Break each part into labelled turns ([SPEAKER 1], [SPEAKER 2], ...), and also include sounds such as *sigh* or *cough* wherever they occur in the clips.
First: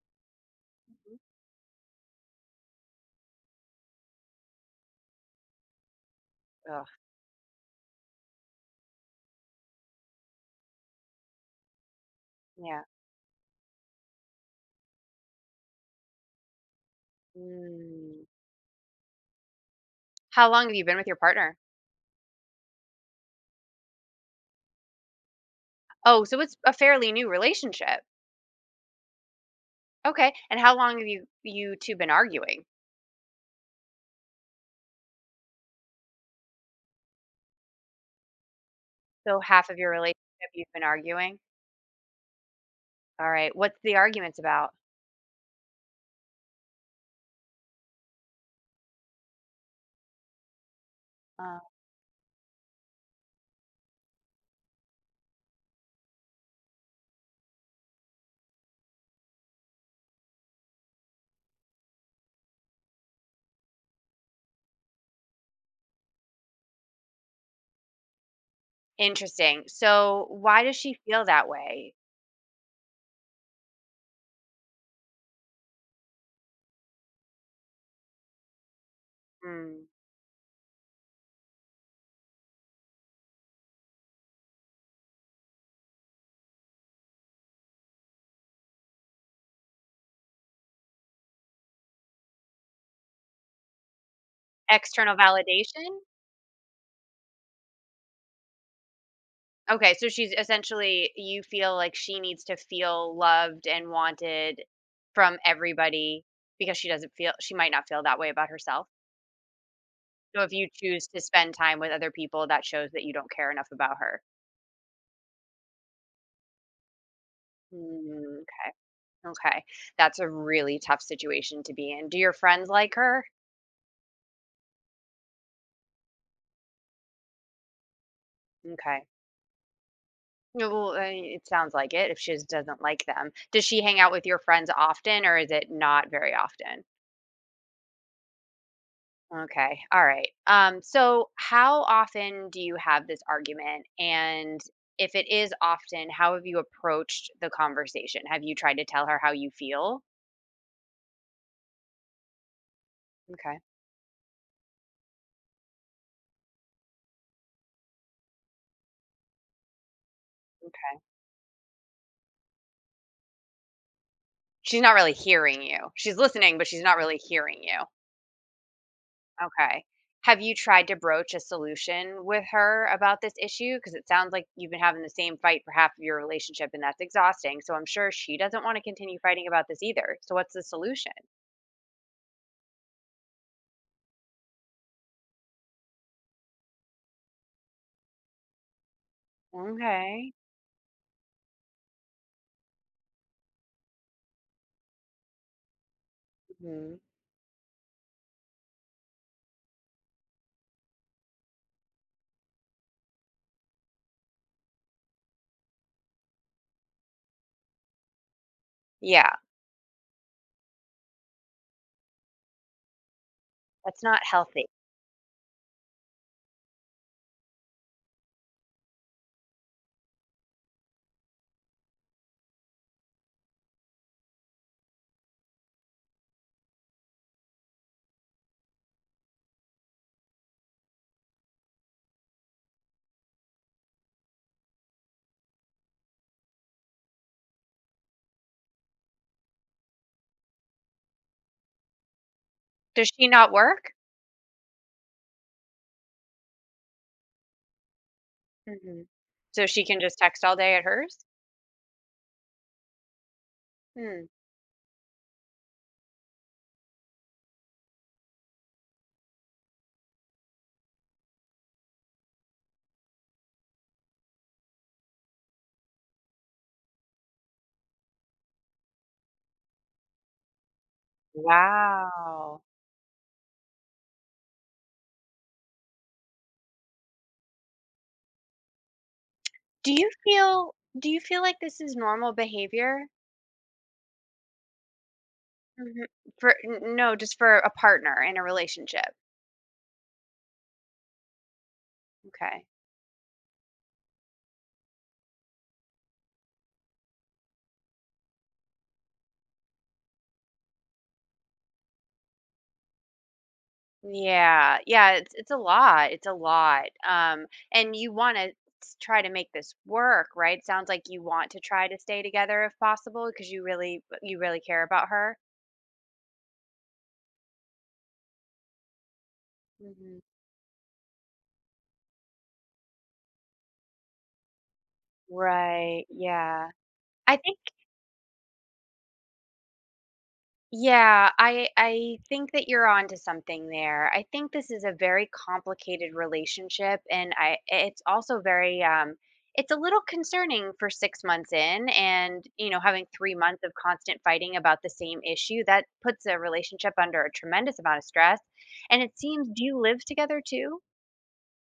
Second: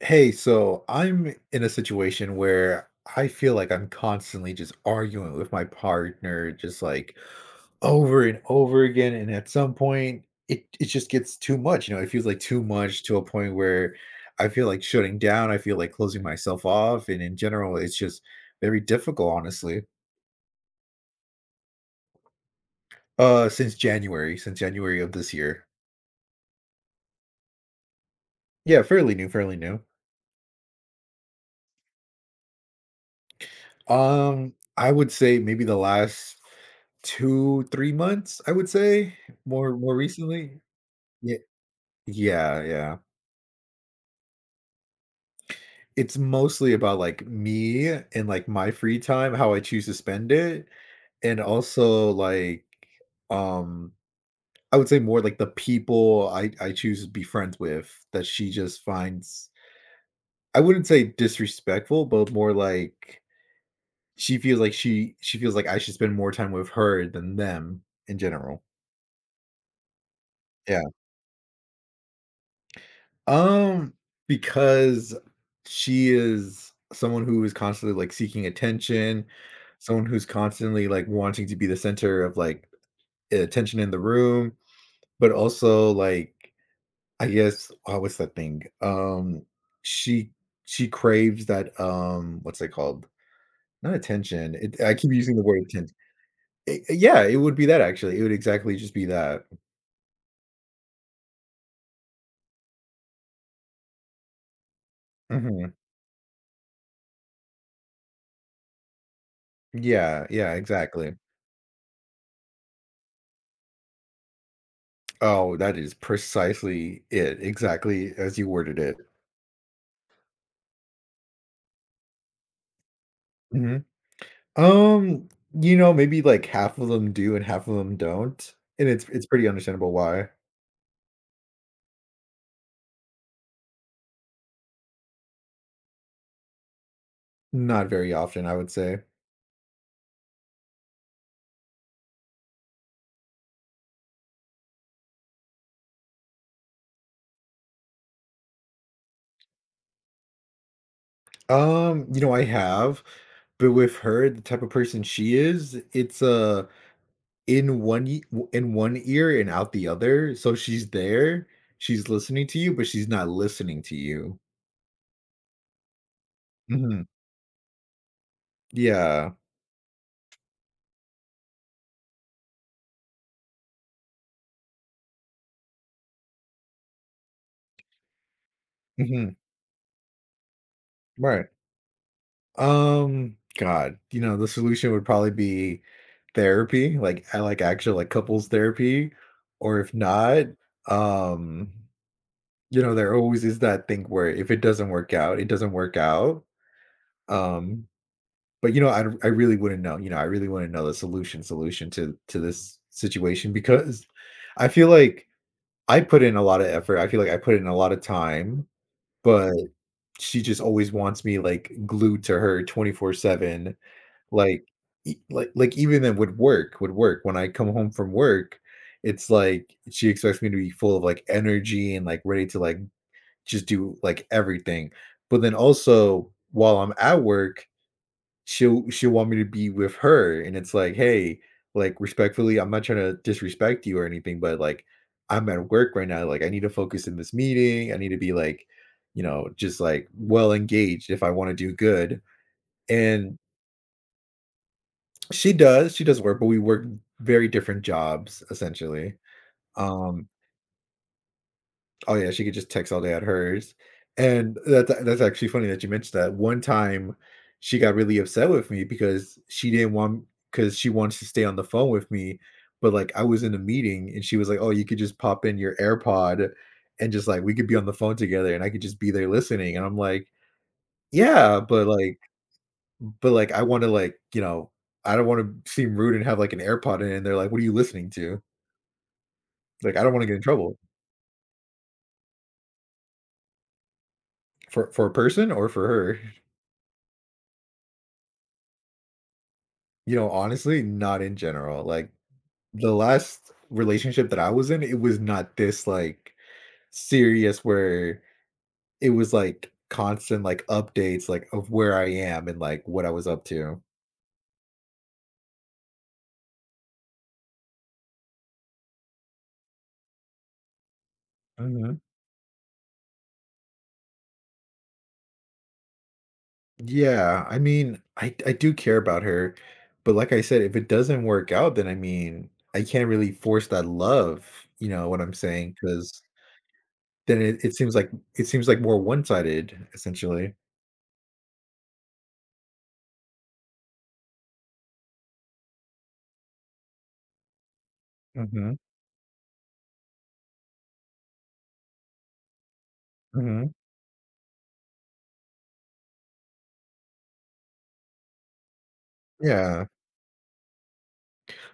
[SPEAKER 1] Hey, so I'm in a situation where I feel like I'm constantly just arguing with my partner, just
[SPEAKER 2] Oh
[SPEAKER 1] like over and over again. And at some point, it just gets too much. You know, it feels like too
[SPEAKER 2] yeah.
[SPEAKER 1] much to a point where I feel like shutting down. I feel like closing myself off. And in general, it's just
[SPEAKER 2] Mm.
[SPEAKER 1] very difficult, honestly.
[SPEAKER 2] How long have you been with your partner?
[SPEAKER 1] Since January of this year.
[SPEAKER 2] Oh, so it's a fairly new relationship.
[SPEAKER 1] Yeah, fairly new, fairly new.
[SPEAKER 2] Okay. And how long have you two been arguing?
[SPEAKER 1] I would say maybe the last 2, 3 months, I would say,
[SPEAKER 2] So half
[SPEAKER 1] more
[SPEAKER 2] of your
[SPEAKER 1] more
[SPEAKER 2] relationship
[SPEAKER 1] recently.
[SPEAKER 2] you've been
[SPEAKER 1] Yeah,
[SPEAKER 2] arguing?
[SPEAKER 1] yeah, yeah.
[SPEAKER 2] All right. What's the arguments about?
[SPEAKER 1] It's mostly about, like, me and, like, my free time, how I choose to spend it, and
[SPEAKER 2] Uh,
[SPEAKER 1] also, like, um, I would say more, like, the people I choose to be friends with that she just finds I wouldn't say disrespectful, but more like she feels like she feels like I should spend more time with her than them in general.
[SPEAKER 2] interesting. So why does
[SPEAKER 1] Yeah.
[SPEAKER 2] she feel that way?
[SPEAKER 1] Um, because she is someone who is constantly, like, seeking attention,
[SPEAKER 2] Mm.
[SPEAKER 1] someone who's constantly, like, wanting to be the center of, like, attention in the room, but also, like, I guess oh, what's that thing? She she craves that, what's it called? Not attention, it I keep
[SPEAKER 2] External
[SPEAKER 1] using the word attention.
[SPEAKER 2] validation?
[SPEAKER 1] Yeah, it would be that, actually, it would exactly just be that.
[SPEAKER 2] Okay, so she's essentially you feel like she needs to feel loved and wanted from
[SPEAKER 1] Mhm.
[SPEAKER 2] everybody because she doesn't feel she might not feel that way about herself.
[SPEAKER 1] Yeah,
[SPEAKER 2] So if
[SPEAKER 1] yeah,
[SPEAKER 2] you choose
[SPEAKER 1] exactly.
[SPEAKER 2] to spend time with other people, that shows that you don't care enough about her.
[SPEAKER 1] Oh, that is precisely it, exactly as
[SPEAKER 2] Mm,
[SPEAKER 1] you
[SPEAKER 2] okay.
[SPEAKER 1] worded it.
[SPEAKER 2] Okay. That's a really tough situation to be in. Do your friends like her?
[SPEAKER 1] Mhm. Um, you know, maybe, like, half of them do and half of them don't, and
[SPEAKER 2] Okay.
[SPEAKER 1] it's pretty understandable why.
[SPEAKER 2] No, well, I mean, it sounds like it if she just doesn't like them. Does she hang out with your friends often or is it not very often?
[SPEAKER 1] Not very often, I would say.
[SPEAKER 2] Okay. All right. So how often do you have this argument and if it is often, how have you approached the conversation? Have you tried to tell her how you feel?
[SPEAKER 1] You know, I have,
[SPEAKER 2] Okay.
[SPEAKER 1] but with her, the type of person she is, it's, in one ear and out the other, so she's
[SPEAKER 2] Okay.
[SPEAKER 1] there, she's listening to you, but she's not listening to you.
[SPEAKER 2] She's not really hearing you. She's listening, but she's not
[SPEAKER 1] Mhm.
[SPEAKER 2] really hearing you.
[SPEAKER 1] Yeah.
[SPEAKER 2] Okay. Have you tried to broach a solution with her about this issue? Because it sounds like you've been having the same fight for half of your relationship, and that's exhausting. So I'm sure she doesn't want to continue
[SPEAKER 1] Mhm.
[SPEAKER 2] fighting about this either. So what's the solution?
[SPEAKER 1] Right. God, you know, the solution would probably be therapy, like I like actual like couples therapy, or if
[SPEAKER 2] Okay.
[SPEAKER 1] not, um, you know, there always is that thing where if it doesn't work out, it doesn't work out.
[SPEAKER 2] Mhm.
[SPEAKER 1] Um, but you know, I really wouldn't know. You know, I really wouldn't know the solution to this situation because I feel like I put in a lot of effort. I feel like I put in a lot of time,
[SPEAKER 2] Yeah,
[SPEAKER 1] but she just always wants me like glued to her 24/7.
[SPEAKER 2] that's not
[SPEAKER 1] Like,
[SPEAKER 2] healthy.
[SPEAKER 1] e like like, even then would work, when I come home from work, it's like she expects me to be full of, like, energy and, like, ready to, like, just do, like, everything. But then also, while I'm at work, she'll want me to be with her, and it's like, "Hey, like, respectfully, I'm not trying to disrespect you or anything, but, like, I'm at work right now, like, I need to focus in this meeting, I need to be, like, you know, just, like, well engaged if I wanna do good."
[SPEAKER 2] Does she
[SPEAKER 1] And
[SPEAKER 2] not work?
[SPEAKER 1] She does work, but we work very different jobs,
[SPEAKER 2] Hmm.
[SPEAKER 1] essentially.
[SPEAKER 2] So she can just
[SPEAKER 1] Um
[SPEAKER 2] text all day at hers?
[SPEAKER 1] oh, yeah, she could just text all day at hers,
[SPEAKER 2] Hmm.
[SPEAKER 1] and that's actually funny that you mentioned that. One time, she got really upset with me because she didn't because she wants to stay on the phone with me, but, like, I was in a meeting, and she was like, "Oh, you could just pop in your AirPod and just, like, we could be on the phone together, and I could just be there listening," and I'm like, "Yeah, but, like,
[SPEAKER 2] Wow.
[SPEAKER 1] But like, I want to like, you know, I don't want to seem rude and have like an AirPod in, and they're like, 'What are you listening to?'
[SPEAKER 2] Do
[SPEAKER 1] Like, I
[SPEAKER 2] you
[SPEAKER 1] don't want to get in trouble
[SPEAKER 2] feel do you feel like this is normal behavior?
[SPEAKER 1] for a person or for
[SPEAKER 2] Mhm.
[SPEAKER 1] her." *laughs*
[SPEAKER 2] For n no, just for a partner in a relationship.
[SPEAKER 1] You know, honestly, not in general. Like
[SPEAKER 2] Okay.
[SPEAKER 1] the last relationship that I was in, it was not this like serious where it was like constant like updates like of where I am and like what I was up to.
[SPEAKER 2] Yeah, yeah, it's a lot, it's a lot, and you wanna try to make this work, right? Sounds like you want to try to stay together if possible because you really care about her.
[SPEAKER 1] Yeah, I mean, I do care about her, but
[SPEAKER 2] Mhm.
[SPEAKER 1] like I said, if it doesn't work out, then I mean, I can't really force that love, you know what I'm saying?
[SPEAKER 2] Right,
[SPEAKER 1] Because
[SPEAKER 2] yeah. I
[SPEAKER 1] then
[SPEAKER 2] think
[SPEAKER 1] it seems like it seems like more one-sided, essentially.
[SPEAKER 2] yeah, I think that you're onto something there. I think this is a very complicated relationship and I it's also
[SPEAKER 1] Hmm.
[SPEAKER 2] very it's a little concerning for 6 months in and you know having 3 months
[SPEAKER 1] Hmm.
[SPEAKER 2] of constant fighting about the same issue that puts a relationship under a tremendous amount of stress. And it seems do you
[SPEAKER 1] Yeah.
[SPEAKER 2] live together too?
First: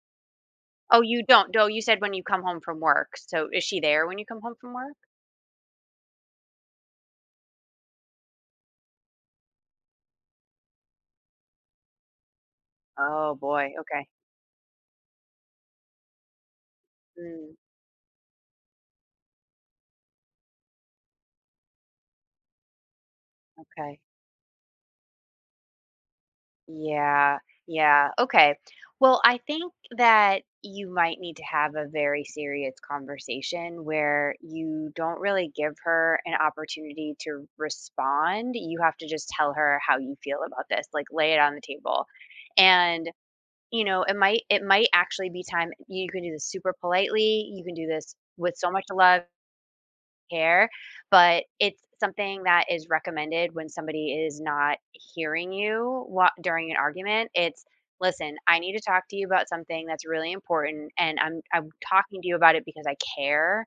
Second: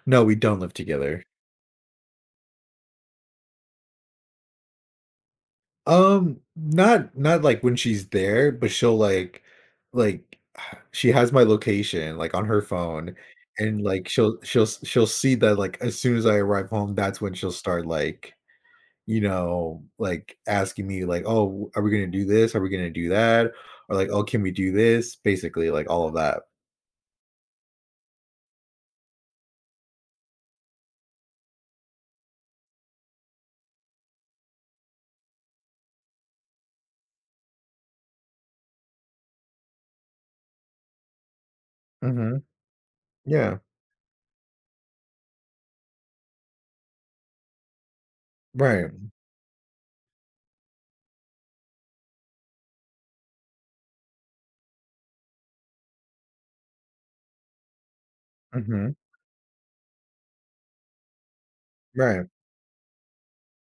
[SPEAKER 1] No, we don't live
[SPEAKER 2] Oh, you
[SPEAKER 1] together.
[SPEAKER 2] don't. Oh, you said when you come home from work. So is she there when you come home from work?
[SPEAKER 1] Not not like when she's there, but she'll like *sighs* she has my location like on her phone,
[SPEAKER 2] Oh boy.
[SPEAKER 1] and like
[SPEAKER 2] Okay.
[SPEAKER 1] she'll see that like as soon as I arrive home, that's when she'll
[SPEAKER 2] Mm,
[SPEAKER 1] start like you know, like asking me like, "Oh, are we gonna do this? Are we gonna do that?" Or
[SPEAKER 2] okay.
[SPEAKER 1] like, "Oh, can we do this?" Basically, like all of that.
[SPEAKER 2] Yeah, yeah. Okay. Well, I think that you might need to have a very serious conversation where you don't really give her an opportunity to respond. You have to just tell her how you feel about this, like lay it on the table.
[SPEAKER 1] Mhm.
[SPEAKER 2] And,
[SPEAKER 1] Yeah.
[SPEAKER 2] you know, it might actually be time. You can do this super politely. You can do this with so much
[SPEAKER 1] Right.
[SPEAKER 2] love, care, but it's something that is recommended when somebody is not hearing you during an argument. It's listen, I need to
[SPEAKER 1] Mhm.
[SPEAKER 2] talk to you about something that's really important and I'm talking
[SPEAKER 1] Right.
[SPEAKER 2] to you about it because I care.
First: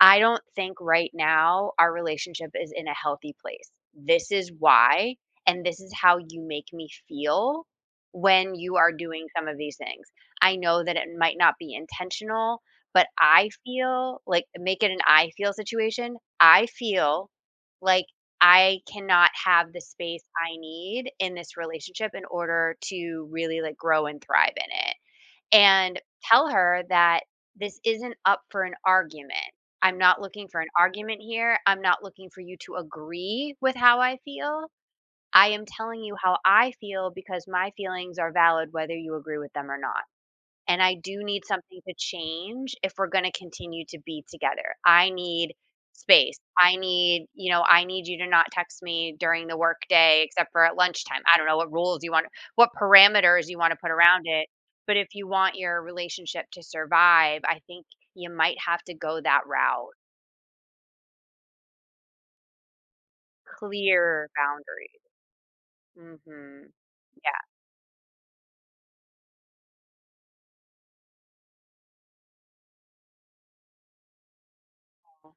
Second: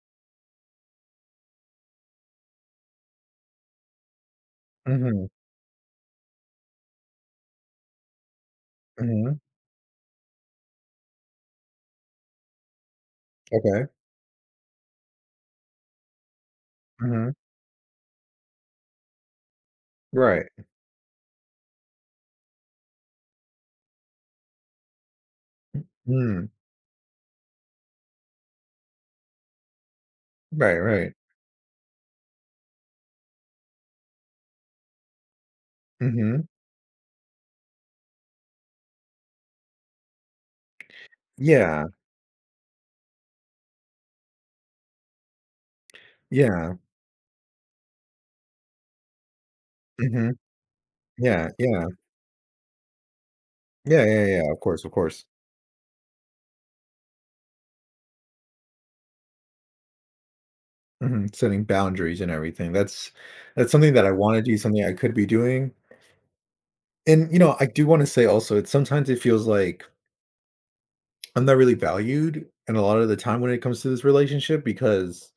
[SPEAKER 2] I don't think right now our relationship is in a healthy place. This is why,
[SPEAKER 1] Mhm.
[SPEAKER 2] and this is how you make me feel when you are doing
[SPEAKER 1] Mhm.
[SPEAKER 2] some of these things. I know that it might not be intentional, but I
[SPEAKER 1] Okay.
[SPEAKER 2] feel like make it an I feel situation. I feel
[SPEAKER 1] Mhm.
[SPEAKER 2] like I cannot have the space
[SPEAKER 1] Right.
[SPEAKER 2] I need in this relationship in order to really like grow and thrive in it, and
[SPEAKER 1] Mm.
[SPEAKER 2] tell her that this isn't up for an argument. I'm not looking for an
[SPEAKER 1] Right, right.
[SPEAKER 2] argument here. I'm not looking for you to agree with how I feel. I am telling you how
[SPEAKER 1] Mhm.
[SPEAKER 2] I feel because my feelings are valid whether you agree with them or not, and I do need something
[SPEAKER 1] Yeah.
[SPEAKER 2] to change if we're gonna continue to be together. I need space.
[SPEAKER 1] Yeah.
[SPEAKER 2] I need, you know, I need you to not text me during the workday
[SPEAKER 1] Mhm.
[SPEAKER 2] except for at lunchtime. I
[SPEAKER 1] Yeah,
[SPEAKER 2] don't know what
[SPEAKER 1] yeah.
[SPEAKER 2] rules you want, what parameters you want to put
[SPEAKER 1] Yeah,
[SPEAKER 2] around
[SPEAKER 1] yeah, yeah,
[SPEAKER 2] it.
[SPEAKER 1] yeah. Of course, of
[SPEAKER 2] But if
[SPEAKER 1] course.
[SPEAKER 2] you want your relationship to survive, I think you might have to go that route.
[SPEAKER 1] Mhm. Setting boundaries and everything. That's something that I
[SPEAKER 2] Clear
[SPEAKER 1] wanna do, something I could
[SPEAKER 2] boundaries.
[SPEAKER 1] be doing.
[SPEAKER 2] Hmm.
[SPEAKER 1] And, you
[SPEAKER 2] Yeah.
[SPEAKER 1] know, I do wanna say also, it's sometimes it feels like I'm not really valued and a lot of the time when it comes to this relationship because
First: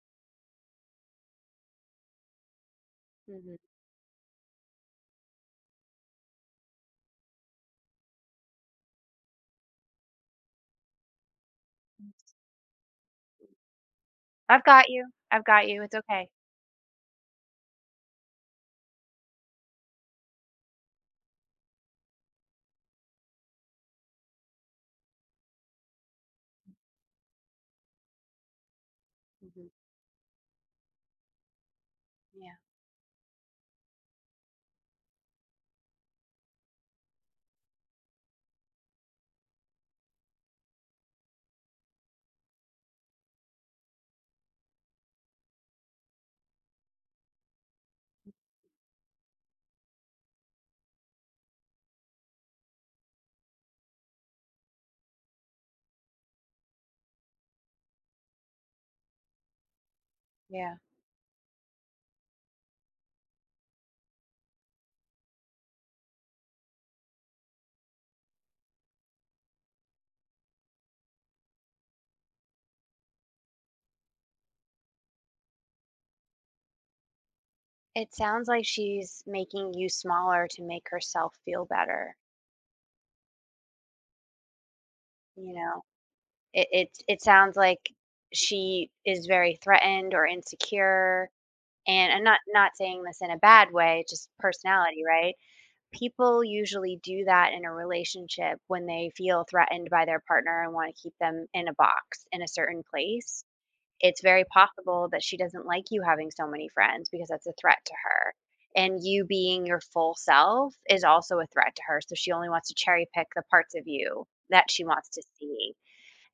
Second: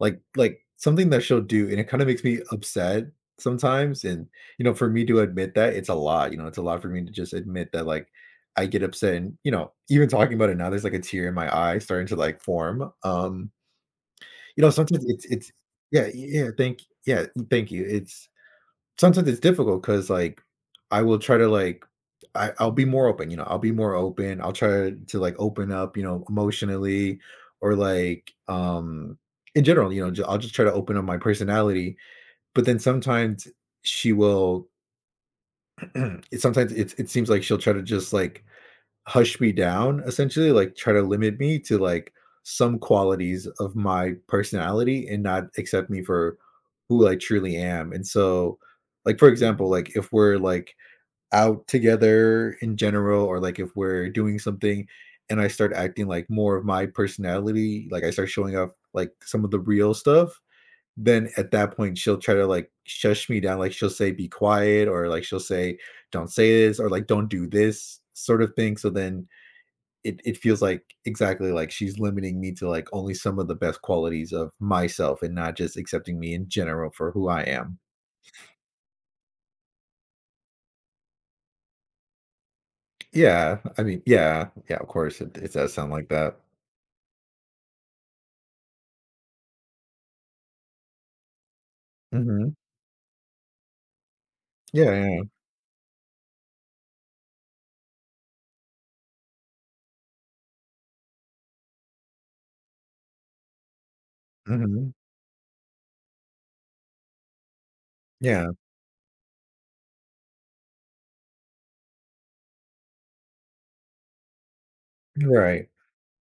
[SPEAKER 1] like something that she'll do and it kind of makes me upset
[SPEAKER 2] Hmm.
[SPEAKER 1] sometimes and you know for me to admit that it's a lot, you know, it's a lot for me to just admit that like I get upset and you know even talking about it now there's like a tear in my eye starting to like form. You
[SPEAKER 2] I've
[SPEAKER 1] know
[SPEAKER 2] got
[SPEAKER 1] sometimes
[SPEAKER 2] you.
[SPEAKER 1] it's
[SPEAKER 2] I've
[SPEAKER 1] it's
[SPEAKER 2] got you. It's
[SPEAKER 1] yeah
[SPEAKER 2] okay.
[SPEAKER 1] yeah thank you it's sometimes it's difficult because like I will try to like I'll be more open, you know, I'll be more open. I'll try to like open up, you know, emotionally or like in
[SPEAKER 2] Hmm.
[SPEAKER 1] general, you know, I'll just try to open up my personality.
[SPEAKER 2] Yeah.
[SPEAKER 1] But then sometimes she will *clears throat* sometimes it seems like she'll try to just like hush me down essentially, like try to limit me to like some qualities of my personality and not accept me for who I truly am. And so like for example, like if we're like out together in general or like if we're doing something and I start acting like more of my personality, like I start showing off like some of the real stuff,
[SPEAKER 2] Yeah.
[SPEAKER 1] then at that point she'll try to like shush me down like she'll say be quiet or like she'll say don't say this or like don't do this sort of thing so then it feels like exactly like she's limiting me to like only some of the best qualities of myself and not just accepting me in general for who I am.
[SPEAKER 2] It sounds like she's making you smaller to make herself feel better,
[SPEAKER 1] Yeah, I mean, yeah, yeah, of course, it
[SPEAKER 2] you
[SPEAKER 1] does
[SPEAKER 2] know?
[SPEAKER 1] sound like that.
[SPEAKER 2] It sounds like she is very threatened or insecure, and I'm
[SPEAKER 1] Hmm.
[SPEAKER 2] not saying this in a bad way, just
[SPEAKER 1] Yeah,
[SPEAKER 2] personality,
[SPEAKER 1] yeah,
[SPEAKER 2] right? People usually do that in a relationship when they feel threatened by their partner and wanna keep them in a box, in a certain place. It's very
[SPEAKER 1] hmm
[SPEAKER 2] possible that she doesn't like you having so many friends because that's a threat to her.
[SPEAKER 1] yeah,
[SPEAKER 2] And you being your full self is also a threat to her, so she only wants to cherry pick the parts of you that she wants to
[SPEAKER 1] right,
[SPEAKER 2] see.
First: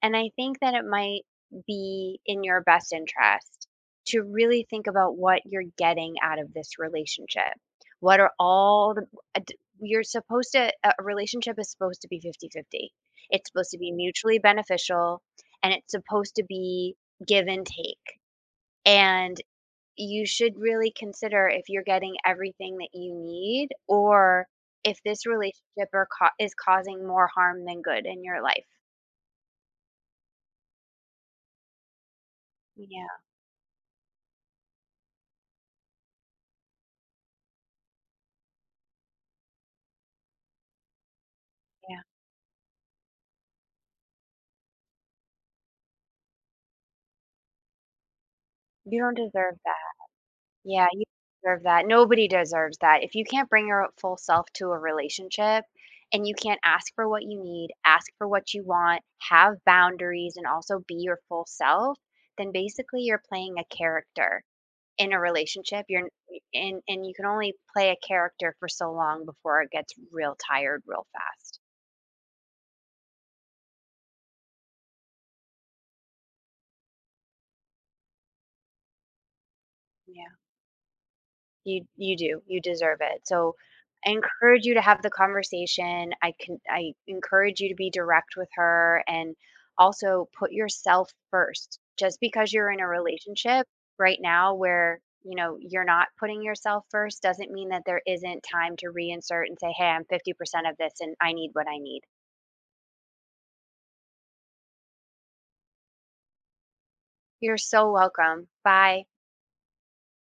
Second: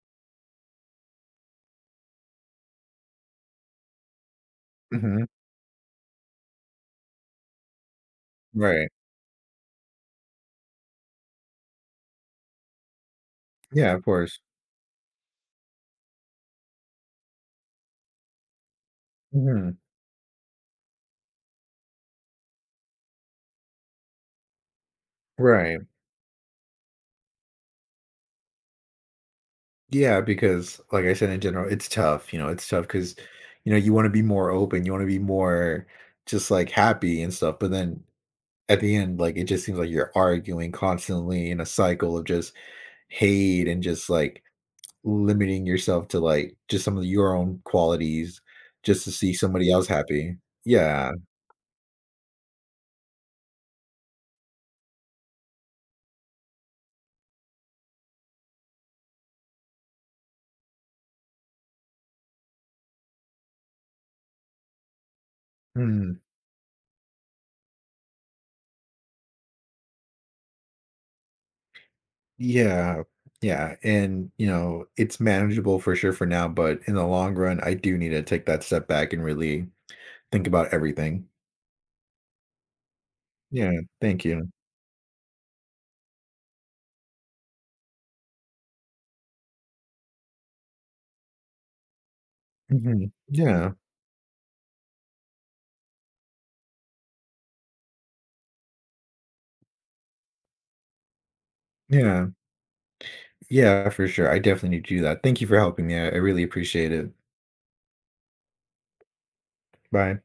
[SPEAKER 2] And I think that it might be in your best interest to really think about
[SPEAKER 1] hmm
[SPEAKER 2] what you're getting out of this relationship. What are
[SPEAKER 1] right,
[SPEAKER 2] all the you're supposed to a relationship is supposed to be 50 50. It's supposed to
[SPEAKER 1] yeah,
[SPEAKER 2] be
[SPEAKER 1] of course,
[SPEAKER 2] mutually beneficial and it's supposed to be give and take. And
[SPEAKER 1] hmm
[SPEAKER 2] you should really consider if you're getting everything that you need or if this
[SPEAKER 1] right,
[SPEAKER 2] relationship is causing more harm than good in your life.
[SPEAKER 1] yeah, because like I said, in general, it's tough. You know, it's tough
[SPEAKER 2] Yeah,
[SPEAKER 1] because you know you want to be more open, you want to be more just like happy and stuff, but then at the end, like, it just seems like you're arguing constantly in a
[SPEAKER 2] yeah.
[SPEAKER 1] cycle of just hate and just like limiting yourself to like just some of your own qualities
[SPEAKER 2] You
[SPEAKER 1] just to
[SPEAKER 2] don't
[SPEAKER 1] see
[SPEAKER 2] deserve
[SPEAKER 1] somebody else
[SPEAKER 2] that.
[SPEAKER 1] happy.
[SPEAKER 2] Yeah, you
[SPEAKER 1] Yeah.
[SPEAKER 2] don't deserve that. Nobody deserves that. If you can't bring your full self to a relationship and you can't ask for what you need, ask for what you want, have boundaries, and also be your full self, then basically you're playing a character in a relationship. You're
[SPEAKER 1] Mhm.
[SPEAKER 2] And you can only play a character for so long before it gets real tired real fast.
[SPEAKER 1] Yeah. Yeah. And, you know, it's manageable for sure for now, but in the long run, I do need to take that step back and really
[SPEAKER 2] Yeah.
[SPEAKER 1] think about everything.
[SPEAKER 2] You do. You deserve it. So
[SPEAKER 1] Yeah.
[SPEAKER 2] I
[SPEAKER 1] Thank you.
[SPEAKER 2] encourage you to have the conversation. I encourage you to be direct with her and also put yourself first. Just because you're in a
[SPEAKER 1] Hmm.
[SPEAKER 2] relationship
[SPEAKER 1] Yeah.
[SPEAKER 2] right now where, you know, you're not putting yourself first doesn't mean that there isn't time to reinsert and say, "Hey, I'm 50% of this and I need what I need."
[SPEAKER 1] Yeah. Yeah, for sure. I definitely need to do that. Thank you for helping me. I really appreciate it.
[SPEAKER 2] You're so welcome. Bye.
[SPEAKER 1] Bye.